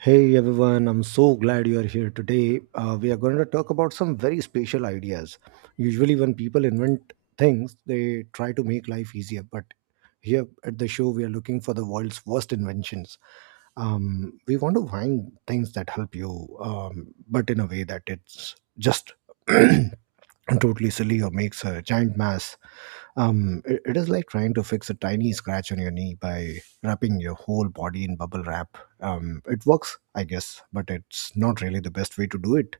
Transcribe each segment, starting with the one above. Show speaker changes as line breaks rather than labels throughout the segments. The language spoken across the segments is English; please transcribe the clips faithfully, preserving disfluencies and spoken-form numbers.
Hey everyone, I'm so glad you are here today. Uh, we are going to talk about some very special ideas. Usually, when people invent things, they try to make life easier. But here at the show, we are looking for the world's worst inventions. Um, we want to find things that help you, um, but in a way that it's just totally silly or makes a giant mess. Um, it it is like trying to fix a tiny scratch on your knee by wrapping your whole body in bubble wrap. Um, it works, I guess, but it's not really the best way to do it.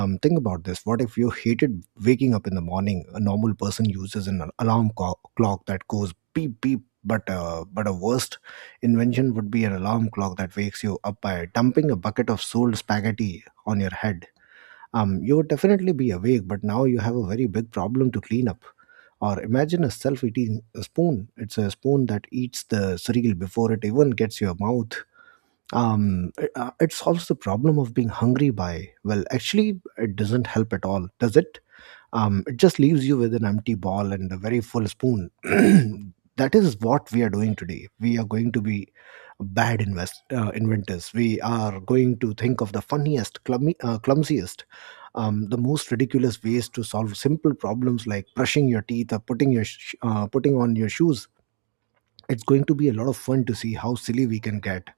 um, Think about this. What if you hated waking up in the morning? A normal person uses an alarm co- clock that goes beep beep, but uh, but a worst invention would be an alarm clock that wakes you up by dumping a bucket of sold spaghetti on your head. Um, you would definitely be awake, but now you have a very big problem to clean up. Or imagine a self-eating spoon. It's a spoon that eats the cereal before it even gets your mouth. Um it, uh, it solves the problem of being hungry by, well, actually it doesn't help at all, does it? Um it just leaves you with an empty ball and a very full spoon. That is what we are doing today. We are going to be bad invest uh, inventors. We are going to think of the funniest clummy, uh, clumsiest, um, the most ridiculous ways to solve simple problems like brushing your teeth or putting your sh- uh, putting on your shoes. It's going to be a lot of fun to see how silly we can get.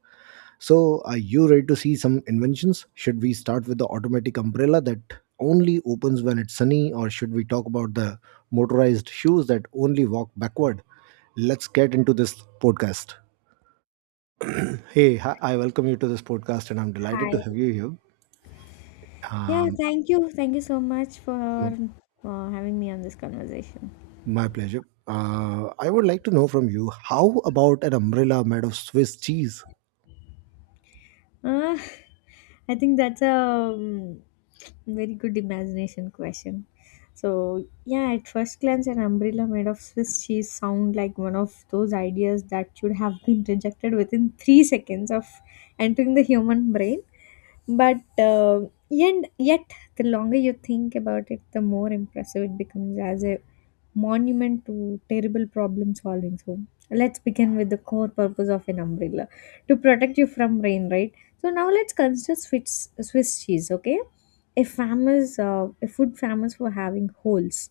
So, are you ready to see some inventions? Should we start with the automatic umbrella that only opens when it's sunny, or should we talk about the motorized shoes that only walk backward? Let's get into this podcast. Hey, hi, I welcome you to this podcast, and I'm delighted to
Hi.
have you here.
Yeah,
Um,
thank you. Thank you so much
m-
for uh, having me on this conversation.
my pleasure. Uh, I would like to know from you, how about an umbrella made of Swiss cheese?
Uh, I think that's a um, very good imagination question. So, yeah, at first glance, an umbrella made of Swiss cheese sound like one of those ideas that should have been rejected within three seconds of entering the human brain. But uh, yet, yet, the longer you think about it, the more impressive it becomes as a monument to terrible problem solving. So let's begin with the core purpose of an umbrella to protect you from rain, right? So now let's consider Swiss, Swiss cheese, okay? A famous, uh, a food famous for having holes.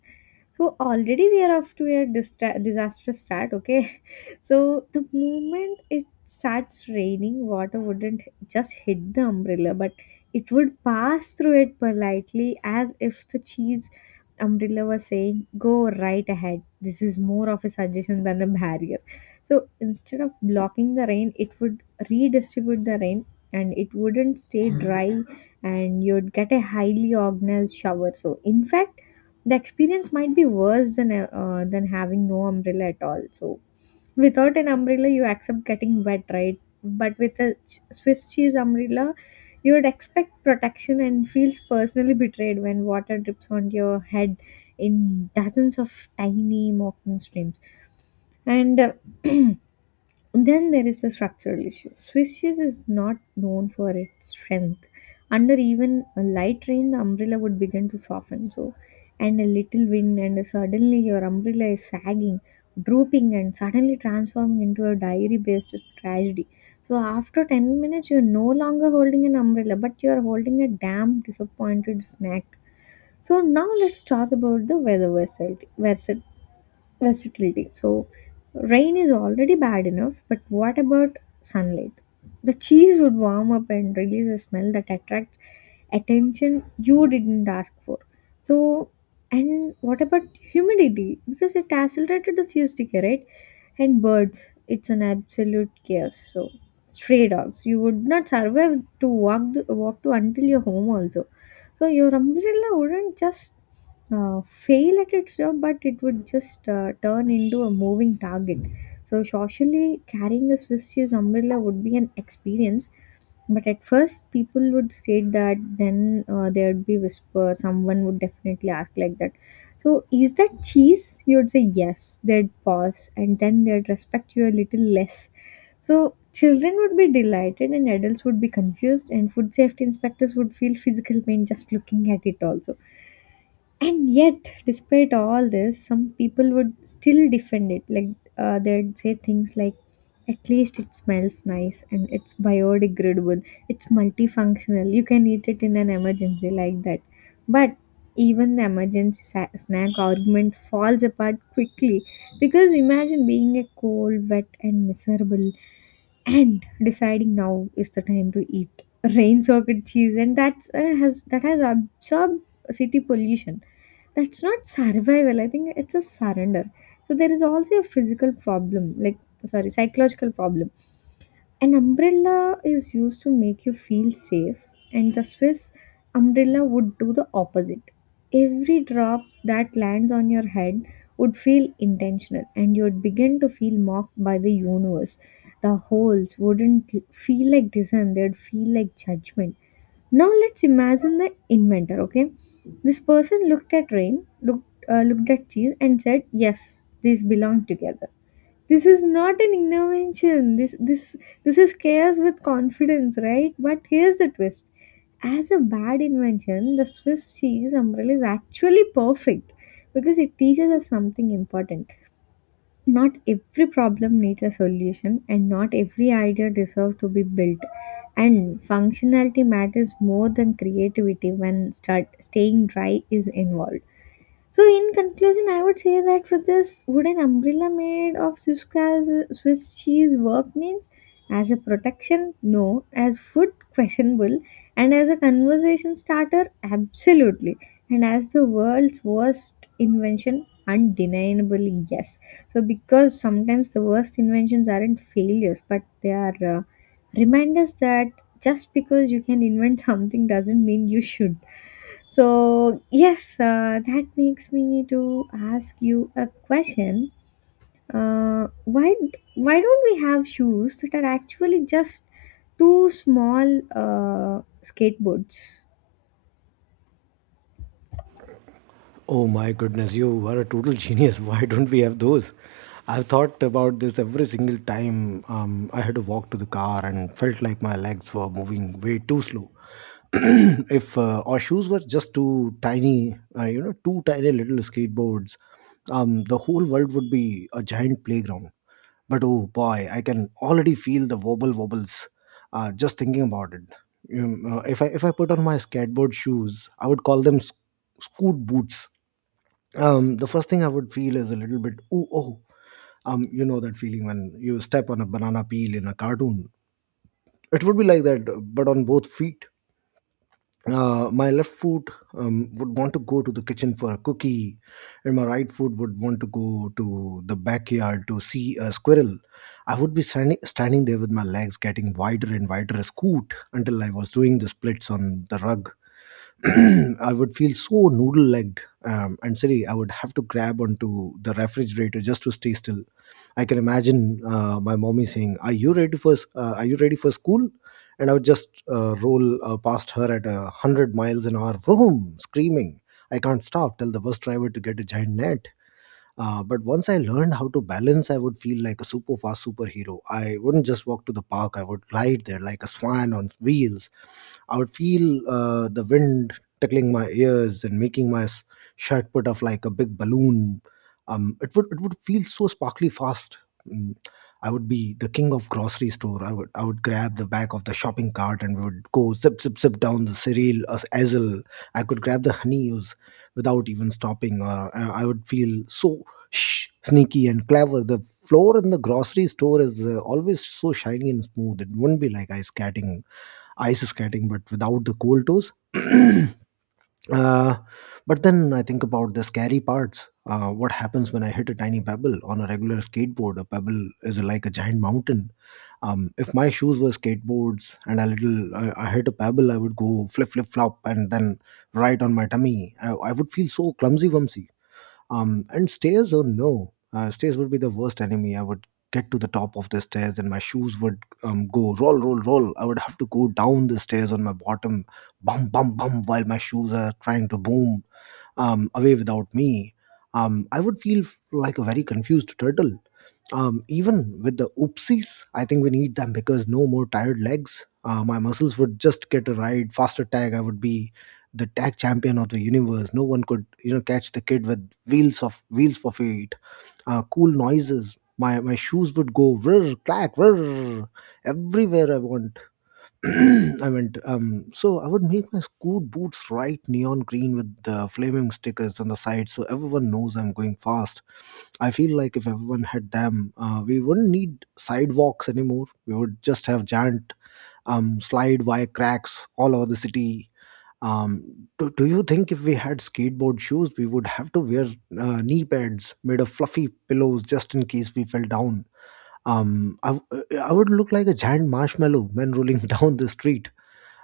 So already we are off to a distra- disastrous start, okay? So the moment it starts raining, water wouldn't just hit the umbrella, but it would pass through it politely as if the cheese umbrella was saying, "Go right ahead. This is more of a suggestion than a barrier." So instead of blocking the rain, it would redistribute the rain, and it wouldn't stay dry, and you'd get a highly organized shower. So, in fact, the experience might be worse than uh, than having no umbrella at all. So, without an umbrella, you accept getting wet, right? But with a ch- Swiss cheese umbrella, you would expect protection and feels personally betrayed when water drips on your head in dozens of tiny mocking streams. And uh, then there is a structural issue. Swiss cheese is not known for its strength. Under even a light rain, the umbrella would begin to soften. So, and a little wind, and suddenly your umbrella is sagging, drooping, and suddenly transforming into a diary-based tragedy. So, after ten minutes, you're no longer holding an umbrella, but you're holding a damn disappointed snack. So now let's talk about the weather versatility versatility. So rain is already bad enough, but what about sunlight? The cheese would warm up and release a smell that attracts attention you didn't ask for. So, and what about humidity? Because it accelerated the C S decay, right? And birds, it's an absolute chaos. So stray dogs, you would not survive to walk the, walk to until your home also, so your umbrella wouldn't just uh, fail at its job, but it would just uh, turn into a moving target. So socially, carrying a Swiss cheese umbrella would be an experience, but at first, people would state that, then uh, there'd be whisper. Someone would definitely ask like that. So, is that cheese? You'd say yes. They'd pause, and then they'd respect you a little less. So, children would be delighted, and adults would be confused, and food safety inspectors would feel physical pain just looking at it. Also, and yet despite all this, some people would still defend it like, uh, they'd say things like, at least it smells nice and it's biodegradable, it's multifunctional, you can eat it in an emergency like that, but even the emergency sa- snack argument falls apart quickly, because imagine being a cold wet and miserable and deciding now is the time to eat rain socket cheese and that's uh, has that has absorbed city pollution. That's not survival, I think it's a surrender. So there is also a physical problem, like, sorry, psychological problem. An umbrella is used to make you feel safe, and the Swiss umbrella would do the opposite. Every drop that lands on your head would feel intentional, and you would begin to feel mocked by the universe. The holes wouldn't feel like design, they'd feel like judgment. Now let's imagine the inventor, okay? This person looked at rain, looked uh, looked at cheese and said, "Yes, these belong together." This is not an invention. This this this is chaos with confidence, right? But here's the twist. As a bad invention, the Swiss cheese umbrella is actually perfect because it teaches us something important. Not every problem needs a solution, and not every idea deserves to be built. And functionality matters more than creativity when start staying dry is involved. So, in conclusion, I would say that for this wooden umbrella made of Swiss, cas- Swiss cheese work means, as a protection, no, as food, questionable, and as a conversation starter, absolutely, and as the world's worst invention, undeniably, yes. So, because sometimes the worst inventions aren't failures, but they are uh, reminders that just because you can invent something doesn't mean you should. So, yes, uh, that makes me to ask you a question. Uh, why why don't we have shoes that are actually just two small uh, skateboards?
Oh my goodness, you are a total genius. Why don't we have those? I've thought about this every single time um, I had to walk to the car and felt like my legs were moving way too slow. if uh, our shoes were just two tiny, uh, you know, two tiny little skateboards, um, the whole world would be a giant playground. But oh boy, I can already feel the wobble wobbles, uh, just thinking about it. Um, uh, if I if I put on my skateboard shoes, I would call them sc- scoot boots. Um, the first thing I would feel is a little bit, ooh, oh, um, you know that feeling when you step on a banana peel in a cartoon. It would be like that, but on both feet. Uh, my left foot um, would want to go to the kitchen for a cookie, and my right foot would want to go to the backyard to see a squirrel. I would be standing, standing there with my legs getting wider and wider as scoot until I was doing the splits on the rug. I would feel so noodle-legged um, and silly. I would have to grab onto the refrigerator just to stay still. I can imagine uh, my mommy saying, "Are you ready for s- uh, Are you ready for school?" And I would just uh, roll uh, past her at a hundred miles an hour, vroom, screaming. I can't stop. Tell the bus driver to get a giant net. Uh, but once I learned how to balance, I would feel like a super fast superhero. I wouldn't just walk to the park, I would ride there like a swan on wheels. I would feel uh, the wind tickling my ears and making my s- shirt put off like a big balloon. Um, it would it would feel so sparkly fast. Mm, I would be the king of grocery store. I would I would grab the back of the shopping cart, and we would go zip zip zip down the cereal as aisle. I could grab the honeydews without even stopping. Uh, I I would feel so, shh, sneaky and clever. The floor in the grocery store is uh, always so shiny and smooth. It wouldn't be like ice skating, ice skating, but without the cold toes. uh, but then I think about the scary parts. Uh, what happens when I hit a tiny pebble on a regular skateboard? A pebble is like a giant mountain. Um, if my shoes were skateboards and a little, uh, I hit a pebble, I would go flip, flip, flop, and then right on my tummy. I, I would feel so clumsy, wumsy. Um and stairs, oh no, uh, stairs would be the worst enemy. I would get to the top of the stairs, and my shoes would um, go roll roll roll. I would have to go down the stairs on my bottom, bum bum bum, while my shoes are trying to boom um, away without me. Um, i would feel f- like a very confused turtle. Um, even with the oopsies, I think we need them, because no more tired legs. Uh, my muscles would just get a ride. Faster tag, I would be the tag champion of the universe. No one could, you know, catch the kid with wheels of wheels for feet. Uh, cool noises. My my shoes would go whir clack whir everywhere I want. I went, um, so I would make my school boots bright neon green with the flaming stickers on the side so everyone knows I'm going fast. I feel like if everyone had them, uh, we wouldn't need sidewalks anymore. We would just have giant um, slide wire cracks all over the city. Um, do, do you think if we had skateboard shoes, we would have to wear uh, knee pads made of fluffy pillows just in case we fell down? Um, I, w- I would look like a giant marshmallow man rolling down the street.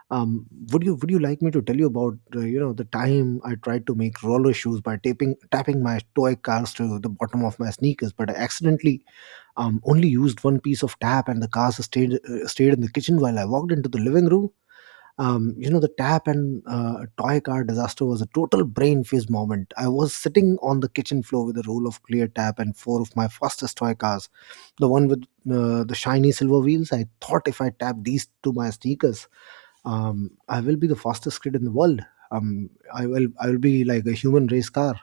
um, would you would you like me to tell you about uh, you know the time I tried to make roller shoes by taping tapping my toy cars to the bottom of my sneakers, but I accidentally um, only used one piece of tap, and the cars stayed uh, stayed in the kitchen while I walked into the living room. Um, you know, the tap and uh, toy car disaster was a total brain phase moment. I was sitting on the kitchen floor with a roll of clear tap and four of my fastest toy cars, the one with uh, the shiny silver wheels. I thought if I tapped these to my sneakers, um, I will be the fastest kid in the world. Um, I will I will be like a human race car.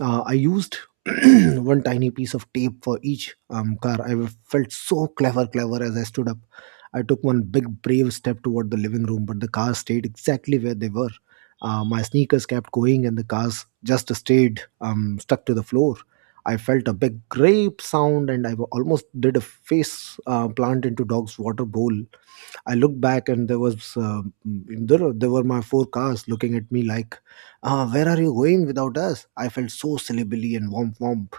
Uh, I used one tiny piece of tape for each um, car. I felt so clever, clever as I stood up. I took one big brave step toward the living room, but the cars stayed exactly where they were. Uh, my sneakers kept going, and the cars just stayed, um, stuck to the floor. I felt a big grape sound, and I almost did a face uh, plant into dog's water bowl. I looked back, and there was uh, there, there were my four cars looking at me like, uh, "Where are you going without us?" I felt so silly, Billy, and womp womp.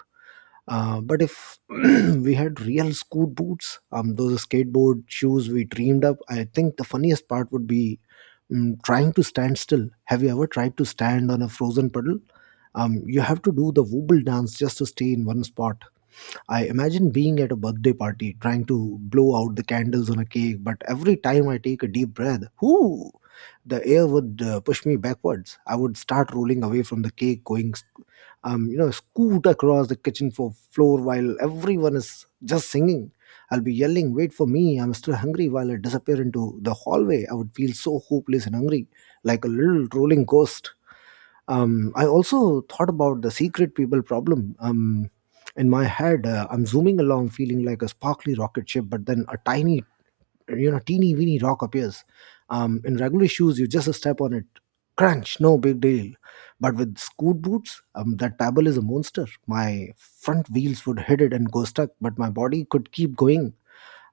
Uh, but if we had real scoot boots, um, those skateboard shoes we dreamed up, I think the funniest part would be um, trying to stand still. Have you ever tried to stand on a frozen puddle? Um, you have to do the wobble dance just to stay in one spot. I imagine being at a birthday party trying to blow out the candles on a cake, but every time I take a deep breath, whoo, the air would uh, push me backwards. I would start rolling away from the cake, going, sc- um, you know, scoot across the kitchen fo- floor while everyone is just singing. I'll be yelling, wait for me, I'm still hungry, while I disappear into the hallway. I would feel so hopeless and hungry, like a little rolling ghost. um, I also thought about the secret people problem. Um, in my head, uh, I'm zooming along, feeling like a sparkly rocket ship, but then a tiny, you know, teeny weeny rock appears. Um, in regular shoes, you just step on it. Crunch, no big deal. But with scoot boots, um, that pebble is a monster. My front wheels would hit it and go stuck, but my body could keep going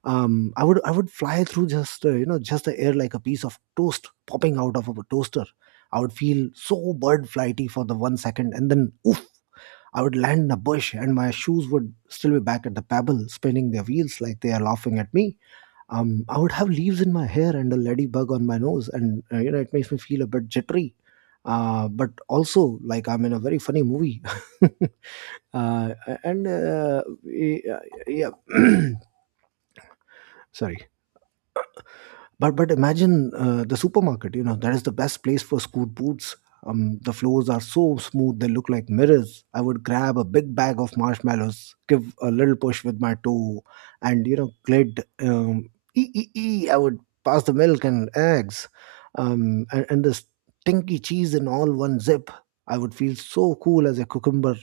um, I would I would fly through just uh, you know just the air like a piece of toast popping out of a toaster. I would feel so bird flighty for the one second, and then oof, I would land in a bush, and my shoes would still be back at the pebble, spinning their wheels like they are laughing at me. Um, I would have leaves in my hair and a ladybug on my nose, and uh, you know it makes me feel a bit jittery. Uh, but also, like I'm in a very funny movie. uh, and uh, Yeah, yeah. Sorry. But but imagine uh, the supermarket. You know that is the best place for school boots. Um, the floors are so smooth; they look like mirrors. I would grab a big bag of marshmallows, give a little push with my toe, and, you know, glid. Um, ee, ee, ee, I would pass the milk and eggs, um, and, and the stinky cheese in all one zip. I would feel so cool as a cucumber,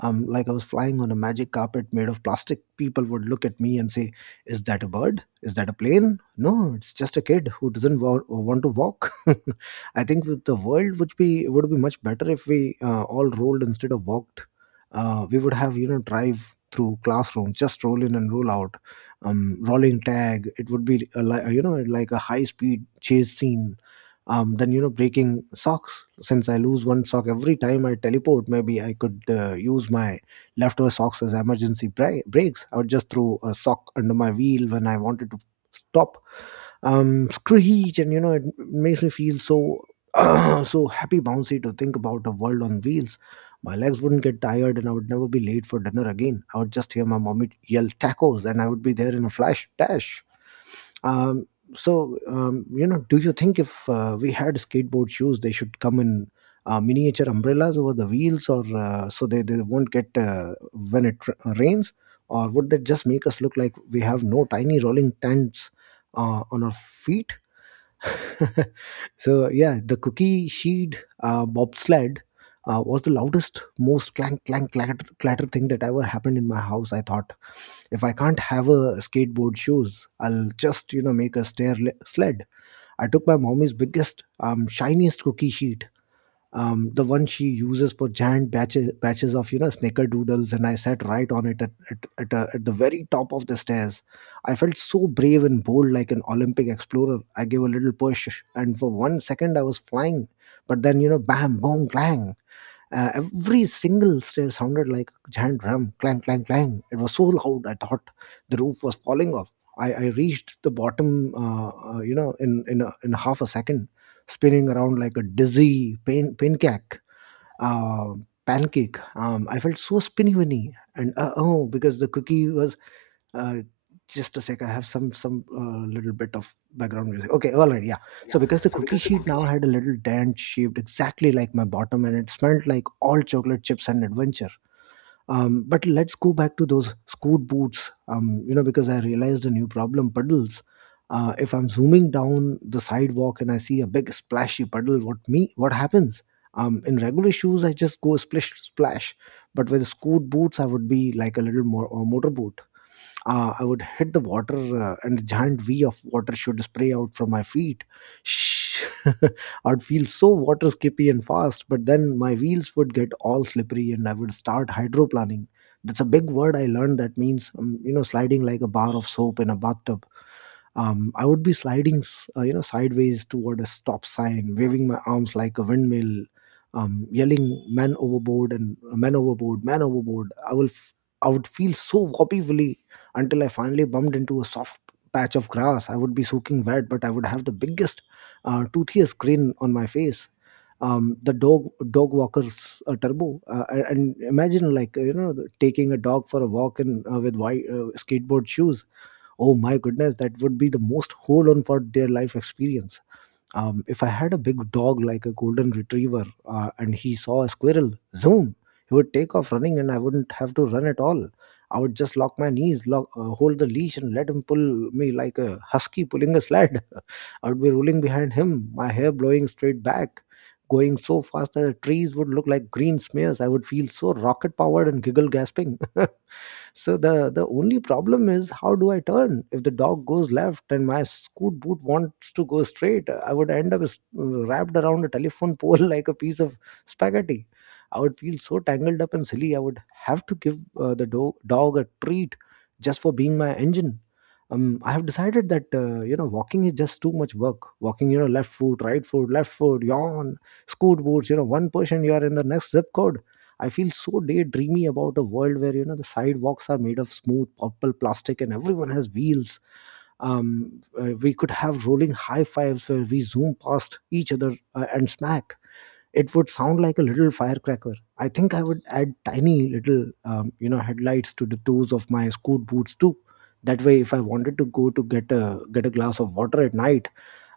um, like I was flying on a magic carpet made of plastic. People would look at me and say, "Is that a bird? Is that a plane?" No, it's just a kid who doesn't wa- want to walk. I think with the world would be would be much better if we uh, all rolled instead of walked. Uh, we would have, you know, drive through classroom, just roll in and roll out. Um, rolling tag, it would be a, li- you know like a high speed chase scene. Um, then, you know, breaking socks, since I lose one sock every time I teleport. Maybe I could uh, use my leftover socks as emergency bra- brakes. I would just throw a sock under my wheel when I wanted to stop. Um, screech, and, you know, it makes me feel so uh, so happy bouncy to think about a world on wheels. My legs wouldn't get tired, and I would never be late for dinner again. I would just hear my mommy yell tacos, and I would be there in a flash dash. Um, so, um, you know, do you think if uh, we had skateboard shoes, they should come in uh, miniature umbrellas over the wheels, or uh, so they, they won't get uh, when it r- rains, or would that just make us look like we have no tiny rolling tents uh, on our feet? So, yeah, the cookie sheet uh, bobsled Uh, was the loudest, most clank, clank, clatter, clatter thing that ever happened in my house. I thought if I can't have a skateboard shoes, I'll just, you know, make a stair le- sled. I took my mommy's biggest, um shiniest cookie sheet, um, the one she uses for giant batches batches of, you know, snickerdoodles, and I sat right on it at, at, at, uh, at the very top of the stairs. I felt so brave and bold like an Olympic explorer. I gave a little push, and for one second I was flying, but then, you know, bam, boom, clang. Uh, every single stair sounded like a giant drum, clang, clang, clang. It was so loud, I thought the roof was falling off. I, I reached the bottom, uh, uh, you know, in in, a, in half a second, spinning around like a dizzy pain pancake. Uh, Pancake. Um, I felt so spinny winny, and uh oh, because the cookie was uh, just a sec. I have some some uh, little bit of background music. Okay, all right, yeah. So because the cookie sheet now had a little dent shaped exactly like my bottom, and it smelled like all chocolate chips and adventure. Um, but let's go back to those scoot boots. Um, you know, because I realized a new problem: puddles. Uh, if I'm zooming down the sidewalk and I see a big splashy puddle, what me? What happens? Um, in regular shoes, I just go splish splash, but with scoot boots, I would be like a little more or motor boot. Uh, I would hit the water, uh, and a giant V of water should spray out from my feet. Shh. I'd feel so water skippy and fast, but then my wheels would get all slippery, and I would start hydroplaning. That's a big word I learned that means, um, you know, sliding like a bar of soap in a bathtub. Um, I would be sliding, s- uh, you know, sideways toward a stop sign, waving my arms like a windmill, um, yelling "man overboard" and uh, "man overboard, man overboard." I will, f- I would feel so wobbly willy until I finally bumped into a soft patch of grass. I would be soaking wet, but I would have the biggest, uh, toothiest grin on my face. Um, the dog dog walkers uh, turbo uh, and imagine like, uh, you know, taking a dog for a walk in uh, with white uh, skateboard shoes. Oh my goodness, that would be the most hold on for their life experience. Um, if I had a big dog like a golden retriever uh, and he saw a squirrel, zoom, he would take off running and I wouldn't have to run at all. I would just lock my knees, lock, uh, hold the leash, and let him pull me like a husky pulling a sled. I would be rolling behind him, my hair blowing straight back, going so fast that the trees would look like green smears. I would feel so rocket powered and giggle gasping. So the the only problem is how do I turn? If the dog goes left and my scoot boot wants to go straight, I would end up s- wrapped around a telephone pole like a piece of spaghetti. I would feel so tangled up and silly. I would have to give uh, the do- dog a treat just for being my engine. Um, I have decided that, uh, you know, walking is just too much work. Walking, you know, left foot, right foot, left foot, yawn. Scoot boots, you know, one person you are in the next zip code. I feel so daydreamy about a world where, you know, the sidewalks are made of smooth purple plastic and everyone has wheels. Um, uh, we could have rolling high fives where we zoom past each other uh, and smack. It would sound like a little firecracker. I think I would add tiny little, um, you know, headlights to the toes of my scoot boots too. That way, if I wanted to go to get a get a glass of water at night,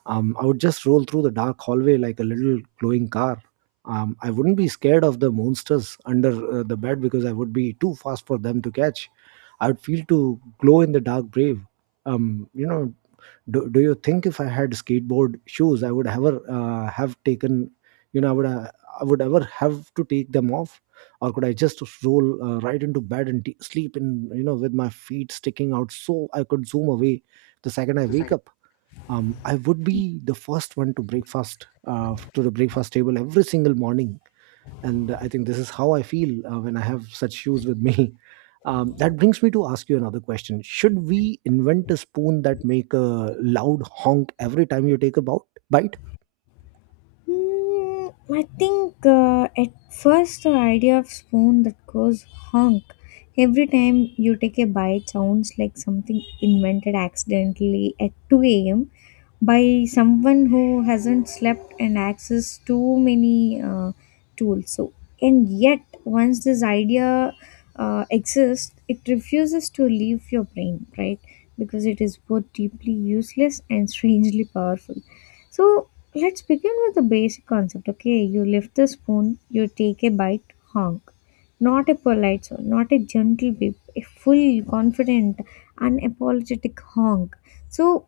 um, I would just roll through the dark hallway like a little glowing car. Um, I wouldn't be scared of the monsters under uh, the bed because I would be too fast for them to catch. I would feel to glow in the dark brave. Um, you know, do, do you think if I had skateboard shoes, I would ever uh, have taken, you know, I would uh, I would ever have to take them off, or could I just roll uh, right into bed and t- sleep in, you know, with my feet sticking out so I could zoom away the second I wake up? Um, I would be the first one to breakfast uh, to the breakfast table every single morning, and I think this is how I feel uh, when I have such shoes with me. Um, that brings me to ask you another question: Should we invent a spoon that make a loud honk every time you take a bout? Bite?
Mm, I think uh, at first the idea of spoon that goes honk every time you take a bite sounds like something invented accidentally at two a m by someone who hasn't slept and access too many uh, tools. So, and yet once this idea uh, exists, it refuses to leave your brain, right? Because it is both deeply useless and strangely powerful. So let's begin with the basic concept, okay? You lift the spoon, you take a bite, honk. Not a polite soul, not a gentle beep, a full, confident, unapologetic honk. So,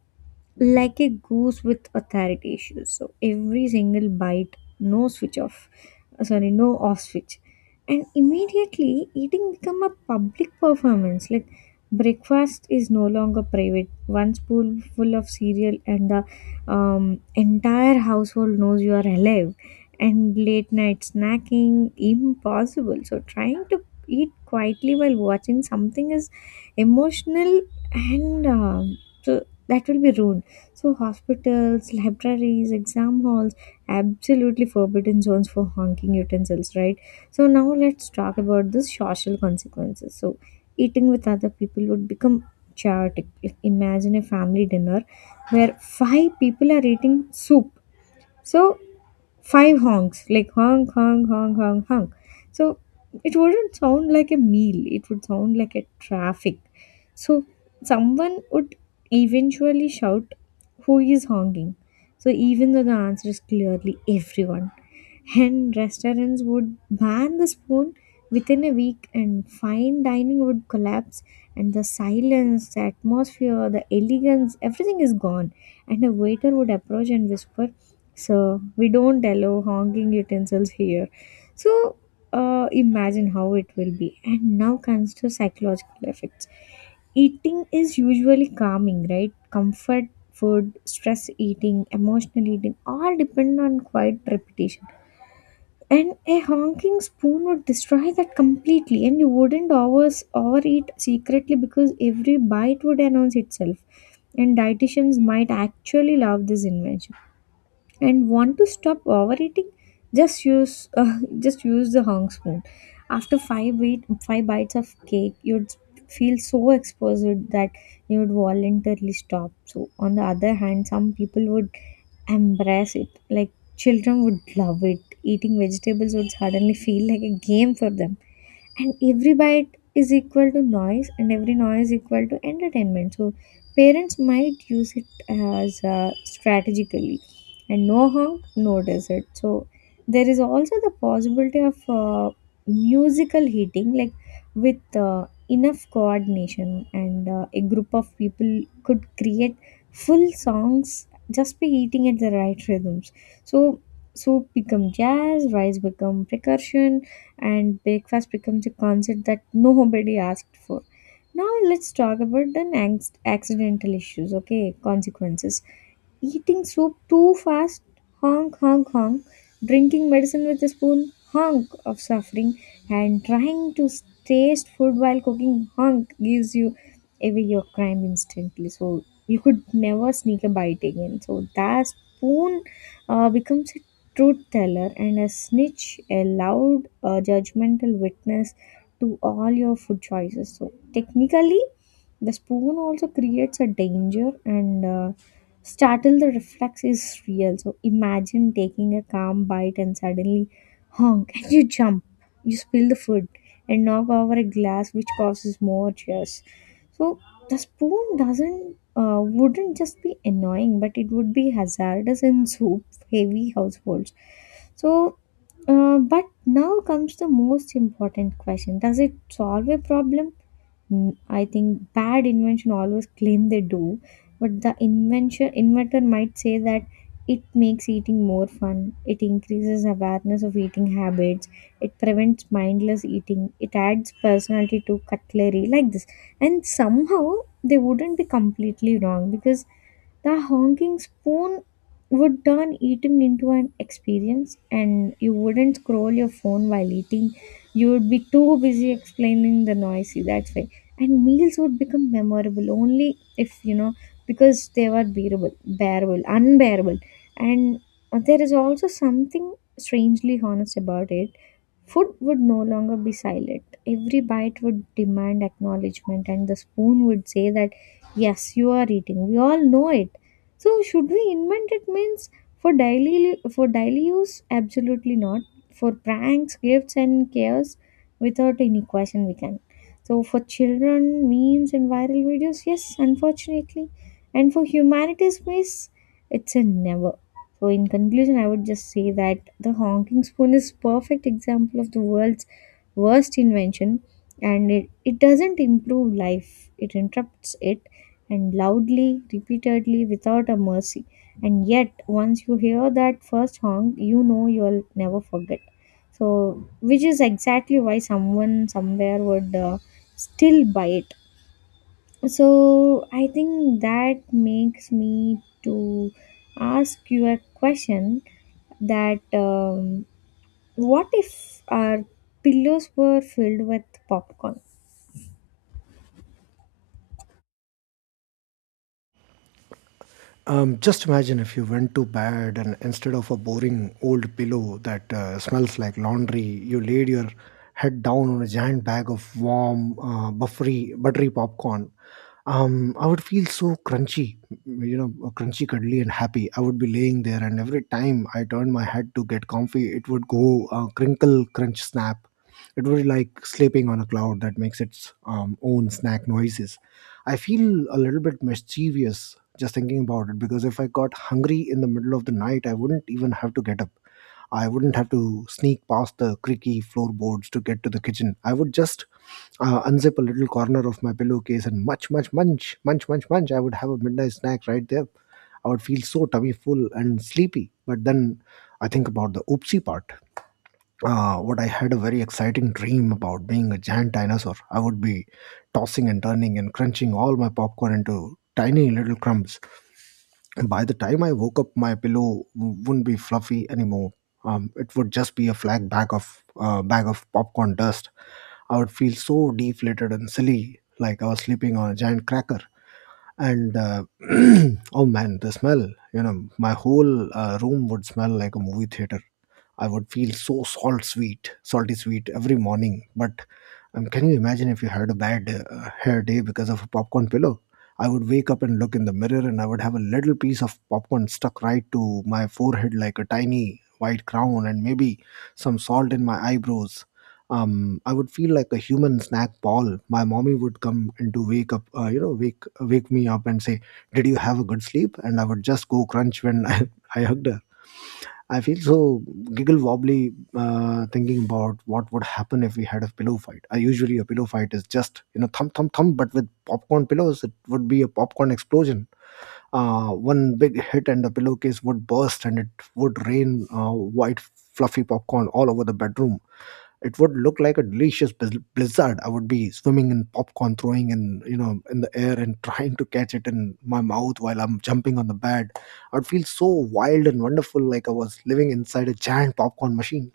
like a goose with authority issues. So every single bite, no switch off, uh, sorry, no off switch, and immediately eating become a public performance. Like, breakfast is no longer private. One spoonful of cereal and the um, entire household knows you are alive. And late night snacking impossible. So trying to eat quietly while watching something is emotional, and um so that will be ruined. So hospitals, libraries, exam halls, absolutely forbidden zones for honking utensils, right? So now let's talk about the social consequences. So eating with other people would become chaotic. If- Imagine a family dinner where five people are eating soup. So five honks, like, honk honk honk honk honk. So it wouldn't sound like a meal, it would sound like a traffic. So someone would eventually shout, who is honking? So even though the answer is clearly everyone. And restaurants would ban the spoon within a week, and fine dining would collapse, and the silence, the atmosphere, the elegance, everything is gone. And a waiter would approach and whisper, so we don't allow honking utensils here. So uh, imagine how it will be. And now comes to psychological effects. Eating is usually calming, right? Comfort food, stress eating, emotional eating all depend on quiet repetition. And a honking spoon would destroy that completely, and you wouldn't overs overeat secretly because every bite would announce itself. And dietitians might actually love this invention and want to stop overeating. Just use uh, just use the hung spoon. After five bite, five bites of cake, you'd feel so exposed that you would voluntarily stop. So on the other hand, some people would embrace it. Like, children would love it, eating vegetables would suddenly feel like a game for them, and every bite is equal to noise and every noise equal to entertainment. So parents might use it as uh, strategically, and no honk, no desert. So there is also the possibility of uh, musical heating, like with uh, enough coordination and uh, a group of people could create full songs just by eating at the right rhythms. So soup become jazz, rice become percussion, and breakfast becomes a concept that nobody asked for. Now let's talk about the next accidental issues, okay? Consequences. Eating soup too fast, honk, honk, honk. Drinking medicine with a spoon, honk of suffering. And trying to taste food while cooking, honk gives you away your crime instantly. So you could never sneak a bite again. So that spoon uh, becomes a truth teller and a snitch, a loud, uh, judgmental witness to all your food choices. So technically, the spoon also creates a danger, and uh, startle the reflex is real. So imagine taking a calm bite and suddenly honk and you jump. You spill the food and knock over a glass which causes more tears. So the spoon doesn't uh, wouldn't just be annoying, but it would be hazardous in soup heavy households. So uh, but now comes the most important question. Does it solve a problem? Mm, I think bad invention always claim they do, but the invention inventor might say that it makes eating more fun, it increases awareness of eating habits, it prevents mindless eating, it adds personality to cutlery like this. And somehow they wouldn't be completely wrong, because the honking spoon would turn eating into an experience, and you wouldn't scroll your phone while eating, you would be too busy explaining the noisy, that's why. And meals would become memorable only if, you know, because they were bearable, bearable unbearable. And there is also something strangely honest about it. Food would no longer be silent. Every bite would demand acknowledgement, and the spoon would say that, yes, you are eating, we all know it. So, should we invent it means for daily for daily use? Absolutely not. For pranks, gifts, and chaos, without any question, we can. So, for children, memes and viral videos, yes, unfortunately, and for humanity's space, it's a never. So in conclusion, I would just say that the honking spoon is perfect example of the world's worst invention, and it, it doesn't improve life. It interrupts it, and loudly, repeatedly, without a mercy. And yet once you hear that first honk, you know you'll never forget. So which is exactly why someone somewhere would uh, still buy it. So I think that makes me to ask you a question that, um, what if our pillows were filled with popcorn?
Um, just imagine if you went to bed and instead of a boring old pillow that uh, smells like laundry, you laid your head down on a giant bag of warm, uh, buffery, buttery popcorn. Um, I would feel so crunchy, you know, uh, crunchy, cuddly, and happy. I would be laying there, and every time I turned my head to get comfy, it would go, uh, crinkle, crunch, snap. It would be like sleeping on a cloud that makes its um, own snack noises. I feel a little bit mischievous just thinking about it because if I got hungry in the middle of the night, I wouldn't even have to get up. I wouldn't have to sneak past the creaky floorboards to get to the kitchen. I would just uh, unzip a little corner of my pillowcase and munch, munch, munch, munch, munch, munch. I would have a midnight snack right there. I would feel so tummy full and sleepy. But then I think about the oopsie part. Uh, what I had a very exciting dream about being a giant dinosaur. I would be tossing and turning and crunching all my popcorn into tiny little crumbs. And by the time I woke up, my pillow w- wouldn't be fluffy anymore. Um, it would just be a flat bag of uh, bag of popcorn dust. I would feel so deflated and silly, like I was sleeping on a giant cracker. And uh, Oh man, the smell! You know, my whole uh, room would smell like a movie theater. I would feel so salt sweet, salty sweet every morning. But um, can you imagine if you had a bad uh, hair day because of a popcorn pillow? I would wake up and look in the mirror, and I would have a little piece of popcorn stuck right to my forehead like a tiny white crown, and maybe some salt in my eyebrows. Um, I would feel like a human snack ball. My mommy would come and to wake up, uh, you know, wake wake me up and say, "Did you have a good sleep?" And I would just go crunch when I, I hugged her. I feel so giggle wobbly uh, thinking about what would happen if we had a pillow fight. I usually a pillow fight is just you know thump thump thump, but with popcorn pillows, it would be a popcorn explosion. Uh, one big hit and the pillowcase would burst, and it would rain uh, white fluffy popcorn all over the bedroom. It would look like a delicious blizz- blizzard. I would be swimming in popcorn, throwing in you know in the air and trying to catch it in my mouth while I'm jumping on the bed. I'd feel so wild and wonderful, like I was living inside a giant popcorn machine.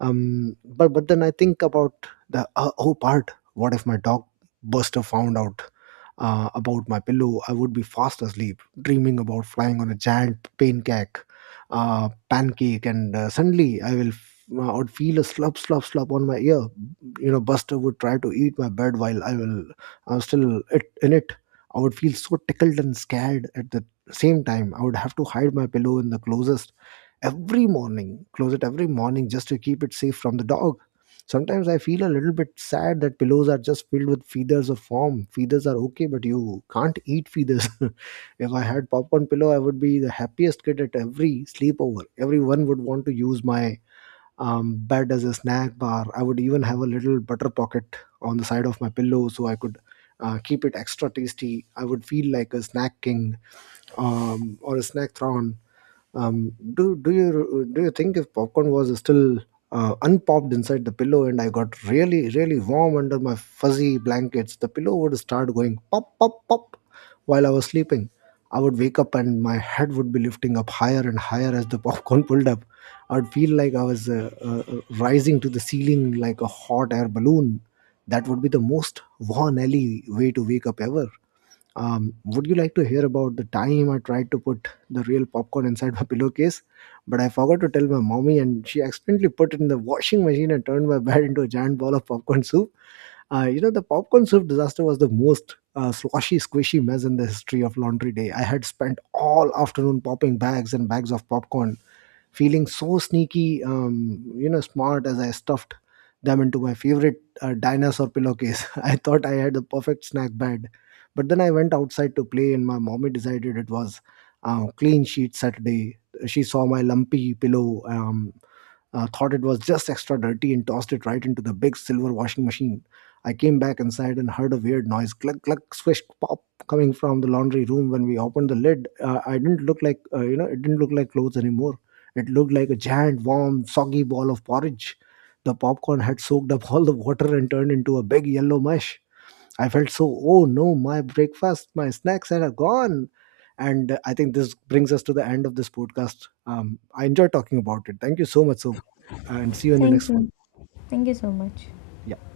Um but but then I think about the uh, oh part. What if my dog Buster found out uh, about my pillow? I would be fast asleep, dreaming about flying on a giant pancake, uh, pancake, and uh, suddenly I will. f- I would feel a slap, slap, slap on my ear. You know, Buster would try to eat my bed while I will, I'm still it, in it. I would feel so tickled and scared at the same time. I would have to hide my pillow in the closest every morning, close it every morning just to keep it safe from the dog. Sometimes I feel a little bit sad that pillows are just filled with feathers or foam. Feathers are okay, but you can't eat feathers. If I had popcorn pillow, I would be the happiest kid at every sleepover. Everyone would want to use my um, bed as a snack bar. I would even have a little butter pocket on the side of my pillow so I could uh, keep it extra tasty. I would feel like a snack king, um, or a snack thron. Um, do do you do you think if popcorn was still uh, unpopped inside the pillow and I got really really warm under my fuzzy blankets, the pillow would start going pop pop pop while I was sleeping. I would wake up and my head would be lifting up higher and higher as the popcorn pulled up. I'd feel like I was uh, uh, uh, rising to the ceiling like a hot air balloon. That would be the most Von Ellie way to wake up ever. Um, would you like to hear about the time I tried to put the real popcorn inside my pillowcase, but I forgot to tell my mommy, and she accidentally put it in the washing machine and turned my bed into a giant ball of popcorn soup? Uh, you know, the popcorn soup disaster was the most uh, sloshy, squishy mess in the history of laundry day. I had spent all afternoon popping bags and bags of popcorn, feeling so sneaky, um, you know, smart as I stuffed them into my favorite uh, dinosaur pillowcase. I thought I had the perfect snack bed, but then I went outside to play, and my mommy decided it was uh, clean sheet Saturday. She saw my lumpy pillow, um, uh, thought it was just extra dirty, and tossed it right into the big silver washing machine. I came back inside and heard a weird noise, cluck, cluck, swish, pop, coming from the laundry room. When we opened the lid, uh, I didn't look like, uh, you know, it didn't look like clothes anymore. It looked like a giant, warm, soggy ball of porridge. The popcorn had soaked up all the water and turned into a big yellow mush. I felt so, oh no, my breakfast, my snacks are gone. And uh, I think this brings us to the end of this podcast. Um, I enjoy talking about it. Thank you so much. So, and see you in the
Thank
next one.
you. Thank you so much.
Yeah.